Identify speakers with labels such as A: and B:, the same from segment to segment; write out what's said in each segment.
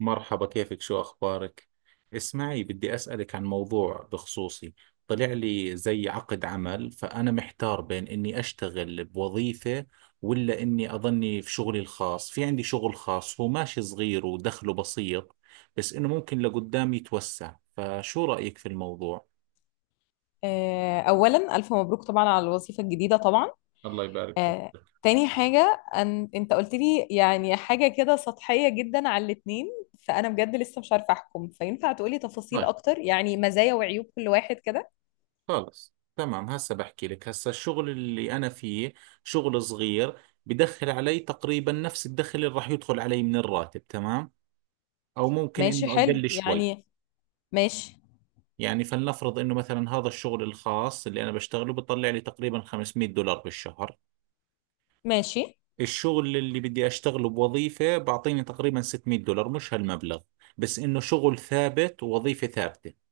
A: مرحبا، كيفك؟ شو أخبارك؟ اسمعي، بدي أسألك عن موضوع بخصوصي. طلع لي زي عقد عمل، فأنا محتار بين إني أشتغل بوظيفة ولا إني أظني في شغلي الخاص. في عندي شغل خاص هو ماشي صغير ودخله بسيط، بس إنه ممكن لقدام يتوسع. فشو رأيك في الموضوع؟
B: اولا الف مبروك طبعا على الوظيفه الجديده طبعا.
A: الله يبارك
B: آه،
A: فيك.
B: تاني حاجه انت قلت لي يعني حاجه كده سطحيه جدا على الاتنين، فانا بجد لسه مش عارفه احكم، فينفع تقولي تفاصيل
A: طيب،
B: اكتر يعني مزايا وعيوب كل واحد كده؟
A: خلص تمام. هسه بحكي لك. هسه الشغل اللي أنا فيه شغل صغير، بدخل علي تقريبا نفس الدخل اللي راح يدخل علي من الراتب، تمام، أو ممكن
B: ماشي،
A: إنه
B: حلو
A: أقل شوي.
B: يعني. ماشي
A: يعني فلنفرض إنه مثلا هذا الشغل الخاص اللي أنا بشتغله بطلع لي تقريبا $500 بالشهر.
B: ماشي.
A: الشغل اللي بدي أشتغله بوظيفة بعطيني تقريبا $600، مش هالمبلغ، بس إنه شغل ثابت ووظيفة ثابتة.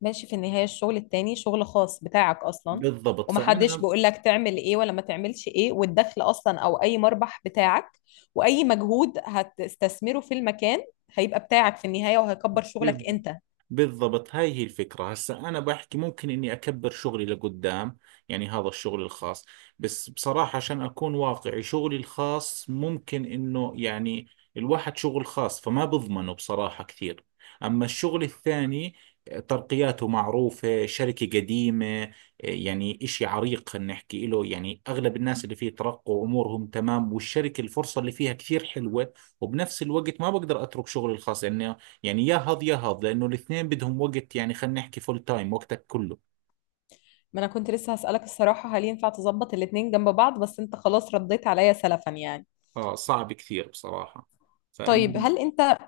B: ماشي، في النهاية الشغل التاني شغل خاص بتاعك أصلا،
A: بالضبط.
B: ومحدش
A: فأنا
B: بيقول لك تعمل إيه ولا ما تعملش إيه، والدخل أصلا أو أي مربح بتاعك وأي مجهود هتستثمره في المكان هيبقى بتاعك في النهاية وهيكبر شغلك أنت.
A: بالضبط، هاي هي الفكرة. هسا أنا بحكي ممكن إني أكبر شغلي لقدام، يعني هذا الشغل الخاص. بس بصراحة عشان أكون واقعي، شغلي الخاص ممكن إنه يعني الواحد شغل خاص فما بضمنه بصراحة كثير. أما الشغل الثاني ترقياته معروفة، شركة قديمة، يعني إشي عريق، خلينا نحكي إله، يعني أغلب الناس اللي فيه ترقوا أمورهم تمام، والشركة الفرصة اللي فيها كثير حلوة. وبنفس الوقت ما بقدر أترك شغلي الخاص، لأنه يعني يا هض لأنه الاثنين بدهم وقت. يعني خلينا نحكي فول تايم وقتك كله.
B: ما أنا كنت لسه هسألك الصراحة، هل ينفع تظبط الاتنين جنب بعض؟ بس أنت خلاص رديت عليا سلفا يعني.
A: آه، صعب كثير بصراحة.
B: طيب
A: فإن
B: هل أنت،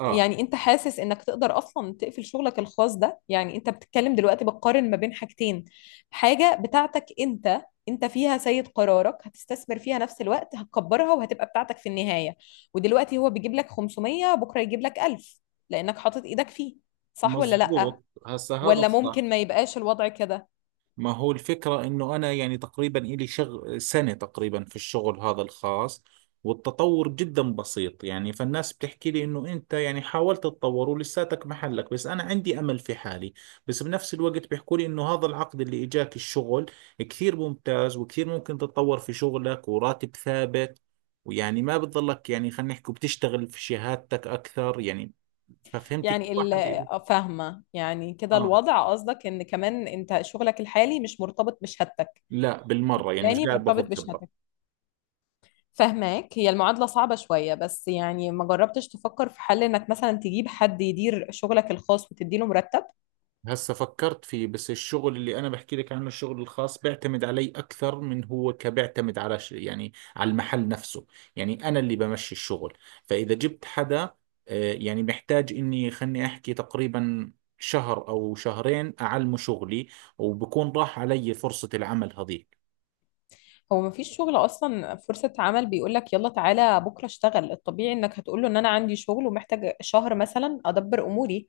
A: آه،
B: يعني انت حاسس انك تقدر اصلا تقفل شغلك الخاص ده؟ يعني انت بتتكلم دلوقتي بتقارن ما بين حاجتين، حاجة بتاعتك انت، انت فيها سيد قرارك، هتستثمر فيها نفس الوقت، هتكبرها وهتبقى بتاعتك في النهاية. ودلوقتي هو بيجيب لك 500، بكرة يجيب لك 1000 لانك حاطط ايدك فيه. صح ولا لأ؟
A: مزبوط، هسا هذا
B: ولا
A: الصح.
B: ممكن ما يبقاش الوضع كده؟
A: ما هو الفكرة انه انا يعني تقريبا الي سنة تقريبا في الشغل هذا الخاص، والتطور جدا بسيط. يعني فالناس بتحكي لي انه انت يعني حاولت تتطور ولساتك محلك، بس انا عندي امل في حالي. بس بنفس الوقت بيحكوا لي انه هذا العقد اللي اجاك، الشغل كثير ممتاز وكثير ممكن تتطور في شغلك وراتب ثابت، ويعني ما بتضلك، يعني خلينا نحكي بتشتغل في شهادتك اكثر يعني. ففهمتي كل واحد
B: فاهمة يعني كده
A: اه.
B: الوضع، قصدك ان كمان انت شغلك الحالي مش مرتبط بشهادتك،
A: لا بالمرة، يعني مش
B: التاني
A: قاعد
B: مرتبط
A: باخذ خبرة.
B: بشهادتك. فهماك، هي المعادلة صعبة شوية، بس يعني ما جربتش تفكر في حل انك مثلا تجيب حد يدير شغلك الخاص وتديله مرتب؟
A: هسه فكرت فيه، بس الشغل اللي انا بحكي لك عنه الشغل الخاص بيعتمد علي اكثر من هو، كبيعتمد على يعني على المحل نفسه. يعني انا اللي بمشي الشغل. فاذا جبت حدا، يعني محتاج اني، خلني احكي تقريبا شهر او شهرين، اعلمه شغلي، وبكون راح علي فرصة العمل هذيك.
B: هو ما فيش شغل اصلا فرصة عمل بيقولك يلا تعالى بكرة اشتغل، الطبيعي انك هتقوله ان انا عندي شغل ومحتاج شهر مثلا ادبر اموري.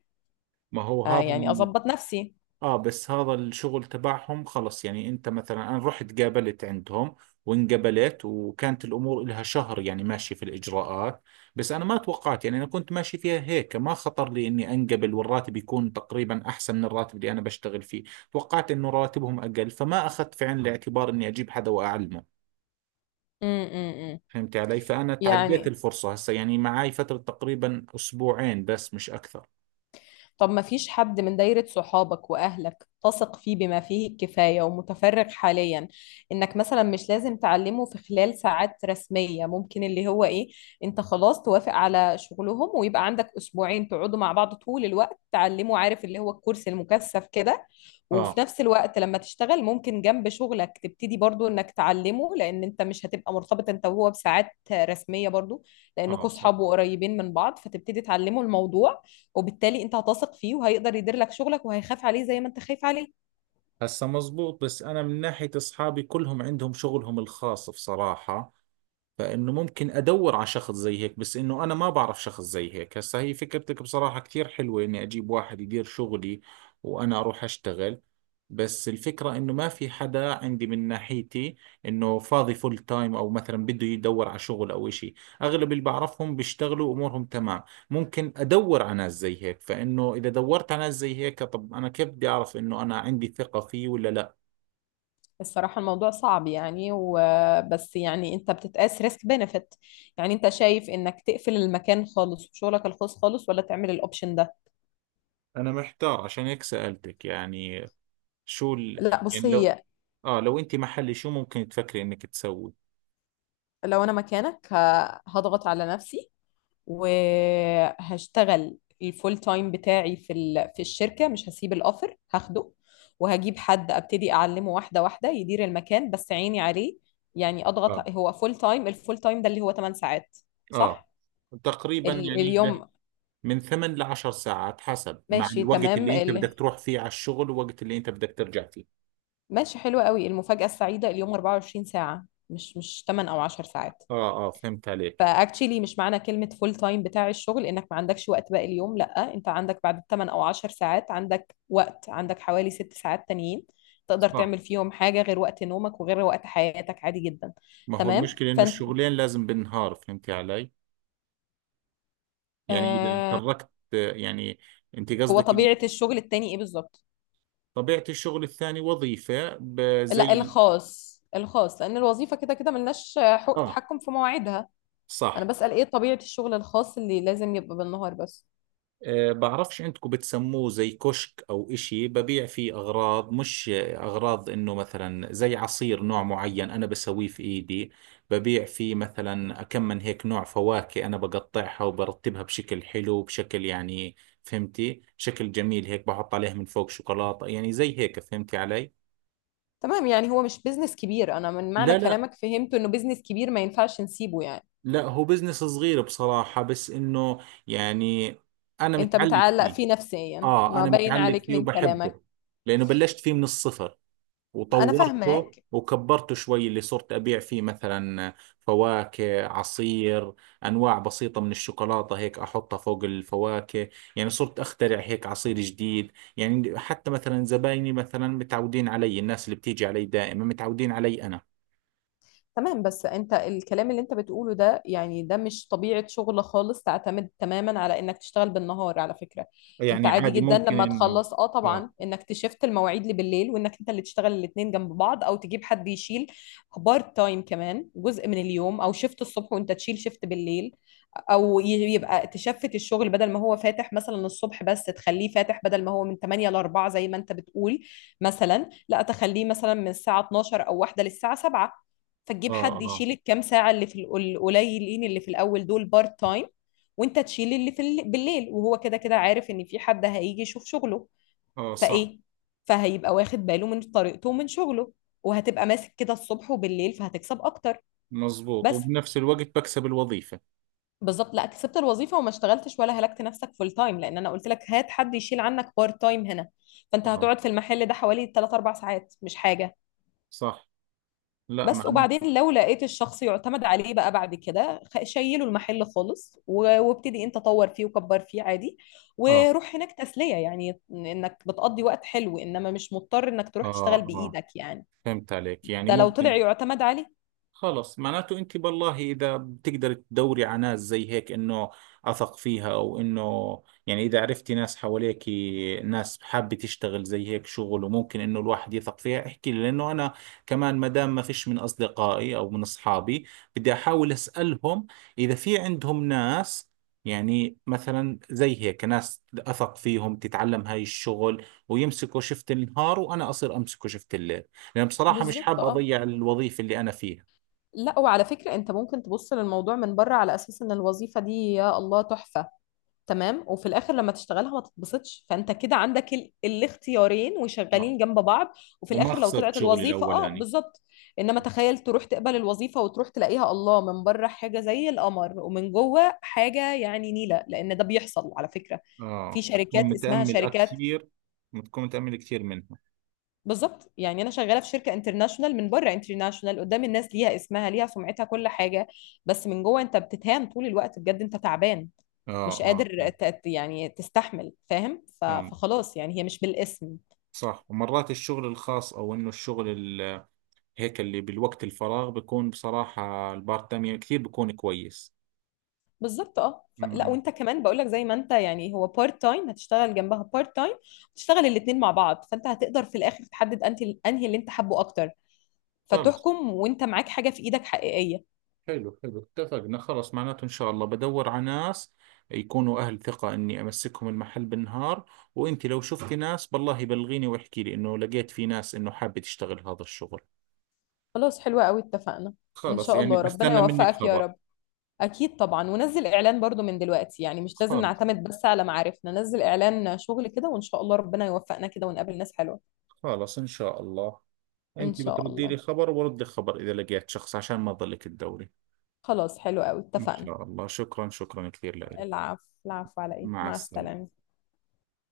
A: ما هو
B: آه
A: هذا.
B: يعني اظبط نفسي.
A: اه، بس هذا الشغل تبعهم خلص، يعني انت مثلا انا رحت قابلت عندهم وانقبلت، وكانت الامور لها شهر يعني ماشي في الاجراءات. بس انا ما توقعت، يعني انا كنت ماشي فيها هيك، ما خطر لي اني انقبل والراتب يكون تقريبا احسن من الراتب اللي انا بشتغل فيه. توقعت انه راتبهم اقل، فما اخذت في عين الاعتبار اني اجيب حدا واعلمه.
B: م -م -م.
A: فهمت علي. فانا تعديت
B: يعني
A: الفرصة. هسه يعني معاي فترة تقريبا اسبوعين بس، مش اكثر.
B: طب ما فيش حد من دايرة صحابك وأهلك تثق فيه بما فيه الكفاية ومتفرغ حاليا، إنك مثلا مش لازم تعلمه في خلال ساعات رسمية، ممكن اللي هو إيه، أنت خلاص توافق على شغلهم ويبقى عندك أسبوعين تقعدوا مع بعض طول الوقت تعلمه، عارف اللي هو الكورس المكثف كده، وفي
A: اه.
B: نفس الوقت لما تشتغل ممكن جنب شغلك تبتدي برضو انك تعلمه، لان انت مش هتبقى مرتبط انت وهو بساعات رسمية برضو،
A: اه،
B: لانكوا
A: صح.
B: صحاب وقريبين من بعض، فتبتدي تعلمه الموضوع، وبالتالي انت هتثق فيه وهيقدر يدير لك شغلك وهيخاف عليه زي ما انت خايف عليه.
A: هسا مزبوط. بس أنا من ناحية أصحابي كلهم عندهم شغلهم الخاص بصراحة، فانه ممكن ادور على شخص زي هيك، بس انه انا ما بعرف شخص زي هيك. هسا هي فكرتك بصراحة كثير حلوة، اني اجيب واحد يدير شغلي وانا اروح اشتغل. بس الفكرة انه ما في حدا عندي من ناحيتي انه فاضي فول تايم، او مثلا بده يدور على شغل او اشي. اغلب اللي بعرفهم بيشتغلوا امورهم تمام. ممكن ادور على ناس زي هيك، فانه اذا دورت على ناس زي هيك، طب انا كيف بدي اعرف انه انا عندي ثقة فيه ولا لا؟
B: الصراحة الموضوع صعب يعني، وبس يعني انت بتتقاس ريسك بنفيت. يعني انت شايف انك تقفل المكان خالص وشغلك الخاص خالص، ولا تعمل الاوبشن ده؟
A: انا محتار عشان هيك سألتك. يعني شو
B: لا بص
A: يعني لو،
B: هي،
A: اه، لو انت محلي شو ممكن تفكري انك تسوي؟
B: لو انا مكانك هضغط على نفسي، وهشتغل الفول تايم بتاعي في الشركة، مش هسيب الأوفر هاخده، وهجيب حد أبتدي أعلمه واحدة واحدة يدير المكان بس عيني عليه. يعني
A: اه.
B: أضغط، هو فول تايم، الفول تايم ده اللي هو 8 ساعات،
A: اه،
B: صح؟
A: تقريبا يعني
B: اليوم
A: من ثمان لعشر ساعات، حسب مع
B: ماشي
A: الوقت
B: تمام.
A: اللي انت بدك تروح فيه على الشغل والوقت اللي انت بدك ترجع فيه.
B: ماشي، حلو قوي المفاجأة السعيدة، اليوم 24 ساعة مش 8 أو 10 ساعات.
A: اه. اه، فهمت عليك.
B: فاكتشلي، مش معنى كلمة فول تايم بتاع الشغل انك ما عندكش وقت باقي اليوم، لا انت عندك بعد 8 او 10 ساعات، عندك وقت، عندك حوالي 6 ساعات تانيين تقدر
A: صح.
B: تعمل فيهم حاجة غير وقت نومك وغير وقت حياتك، عادي جدا.
A: ما هو
B: تمام
A: المشكلة انه
B: فانت،
A: الشغلين لازم بالنهار، فهمتي علي؟ يعني اذا
B: آه،
A: تركت يعني. انت
B: هو
A: قصدك إن
B: طبيعة الشغل التاني ايه بالظبط؟
A: طبيعة الشغل الثاني وظيفة
B: لا
A: زي.
B: الخاص، الخاص، لان الوظيفة كده كده ملناش حق
A: اه،
B: تحكم في مواعيدها. انا
A: صح.
B: بسأل ايه طبيعة الشغل الخاص اللي لازم يبقى بالنهار بس؟
A: أه، بعرفش عندكم بتسموه زي كشك أو إشي، ببيع فيه أغراض، مش أغراض، إنه مثلا زي عصير نوع معين أنا بسويه في إيدي. ببيع فيه مثلا كم من هيك نوع فواكه، أنا بقطعها وبرتبها بشكل حلو، بشكل يعني، فهمتي، شكل جميل هيك، بحط عليها من فوق شوكولاتة، يعني زي هيك، فهمتي علي؟
B: تمام يعني هو مش بيزنس كبير، انا من معنى
A: لا،
B: كلامك فهمت انه بيزنس كبير ما ينفعش نسيبه يعني.
A: لا، هو بزنس صغير بصراحة، بس إنه يعني أنا
B: انت
A: متعلق
B: متعلق
A: فيه.
B: فيه نفسيا،
A: آه،
B: ما
A: أنا
B: باين
A: متعلق
B: عليك
A: فيه
B: من كلامك.
A: وبحبه، لأنه بلشت فيه من الصفر
B: انا
A: وطورته
B: فاهماك.
A: وكبرته شوي. اللي صرت أبيع فيه مثلا فواكه، عصير، أنواع بسيطة من الشوكولاتة هيك أحطها فوق الفواكه. يعني صرت أخترع هيك عصير جديد، يعني حتى مثلا زبايني مثلا متعودين علي، الناس اللي بتيجي علي دائما متعودين علي أنا.
B: تمام، بس انت الكلام اللي انت بتقوله ده، يعني ده مش طبيعة شغل خالص تعتمد تماما على انك تشتغل بالنهار، على فكرة انت
A: يعني
B: عادي
A: عادي
B: جدا
A: ممكن
B: لما
A: إنه
B: تخلص، اه طبعا،
A: آه
B: انك تشفت المواعيد اللي بالليل، وانك انت اللي تشتغل الاتنين جنب بعض، او تجيب حد يشيل بارت تايم كمان جزء من اليوم، او شفت الصبح وانت تشيل شفت بالليل، او يبقى تشفت الشغل، بدل ما هو فاتح مثلا الصبح بس، تخليه فاتح، بدل ما هو من 8 ل 4 زي ما انت بتقول مثلا، لا تخليه مثلا من الساعه 12 او 1 للساعه 7، فتجيب
A: آه
B: حد
A: آه
B: يشيل الكام ساعه اللي القليلين اللي في الاول دول بارت تايم، وانت تشيل اللي بالليل، وهو كده كده عارف ان في حد هيجي يشوف شغله،
A: آه. صح.
B: فايه، فهيبقى واخد باله من طريقته ومن شغله، وهتبقى ماسك كده الصبح وبالليل فهتكسب اكتر.
A: مزبوط،
B: بس
A: وبنفس الوقت بكسب الوظيفة.
B: بالظبط، لا كسبت الوظيفه وما اشتغلتش، ولا هلكت نفسك فول تايم، لان انا قلت لك هات حد يشيل عنك بارت تايم هنا، فانت
A: آه،
B: هتقعد في المحل ده حوالي 3 4 ساعات، مش حاجه.
A: صح. لا،
B: بس
A: معناته
B: وبعدين لو لقيت الشخص يعتمد عليه بقى بعد كده، شيله المحل خالص وابتدي انت طور فيه وكبر فيه عادي،
A: آه
B: وروح هناك تسليه، يعني انك بتقضي وقت حلو، انما مش مضطر انك تروح
A: آه
B: تشتغل
A: آه
B: بايدك يعني.
A: فهمت عليك، يعني
B: ده لو طلع
A: ممكن.
B: يعتمد عليه.
A: خلص، معناته انت بالله اذا بتقدر تدوري على ناس زي هيك انه اثق فيها، او انه يعني اذا عرفتي ناس حواليك، ناس حابه تشتغل زي هيك شغل وممكن انه الواحد يثق فيها، احكي لي. لانه انا كمان ما دام ما فيش من اصدقائي او من اصحابي، بدي احاول اسالهم اذا في عندهم ناس، يعني مثلا زي هيك ناس اثق فيهم تتعلم هاي الشغل، ويمسكوا شفت النهار وانا اصير امسكه شفت الليل، لان بصراحه مش
B: بالظبط
A: حاب
B: اه،
A: اضيع الوظيفه اللي انا فيها.
B: لا وعلى فكرة انت ممكن تبص للموضوع من بره على اساس ان الوظيفة دي يا الله تحفة، تمام، وفي الاخر لما تشتغلها ما تتبسطش، فانت كده عندك الاختيارين
A: آه.
B: وشغالين جنب بعض. وفي
A: وما
B: الاخر لو
A: خسرت
B: طلعت
A: شغلي
B: الوظيفه اه
A: الأولاني.
B: بالظبط، انما تخيل تروح تقبل الوظيفه وتروح تلاقيها الله من بره حاجه زي القمر، ومن جوه حاجه يعني نيله، لان ده بيحصل على فكره، في
A: اه،
B: شركات
A: بتكون
B: اسمها
A: متأمل
B: شركات.
A: كثير. بتكون متأمل كثير منها.
B: بالظبط، يعني انا شغاله في شركه انترناشونال، من بره انترناشونال، قدام الناس ليها اسمها، ليها سمعتها، كل حاجه، بس من جوه انت بتتهان طول الوقت بجد، انت تعبان،
A: اه.
B: مش
A: اه،
B: قادر يعني تستحمل، فاهم،
A: فهمت.
B: فخلاص يعني هي مش بالاسم.
A: صح، ومرات الشغل الخاص او انه الشغل ال- هيك اللي بالوقت الفراغ بيكون، بصراحة البارت تايم كثير بيكون كويس.
B: بالظبط اه، لا
A: امم.
B: وانت كمان بقول لك، زي ما انت يعني هو بارت تايم هتشتغل جنبها بارت تايم، تشتغل الاثنين مع بعض، فانت هتقدر في الاخر تحدد انت انهي اللي انت حابه اكتر،
A: خلص،
B: فتحكم وانت معاك حاجه في ايدك حقيقيه.
A: حلو حلو، اتفقنا. خلص، معناته ان شاء الله بدور على ناس يكونوا اهل ثقة اني امسكهم المحل بالنهار. وانت لو شفتي ناس بالله بلغيني واحكي لي انه لقيت في ناس انه حابة تشتغل هذا الشغل.
B: خلاص، حلوه قوي، اتفقنا. ان
A: خلص،
B: شاء الله
A: يعني
B: ربنا
A: استنى منك
B: يوفقك يا
A: خبر.
B: رب. اكيد طبعا، ونزل اعلان برضو من دلوقتي، يعني مش لازم
A: خلص
B: نعتمد بس على معارفنا، نزل اعلان شغل كده وان شاء الله ربنا يوفقنا كده ونقابل ناس حلوة.
A: خلص، ان شاء الله.
B: ان
A: انت
B: شاء
A: بتردي لي
B: الله.
A: خبر، وبردك خبر اذا لقيت شخص، عشان ما تضلك تدوري.
B: خلاص حلو قوي،
A: ان
B: اتفقنا.
A: شاء الله. شكرا، شكرا كثير لك.
B: العفو العفو على ايه،
A: مع
B: مع
A: السلامة.
B: السلامة.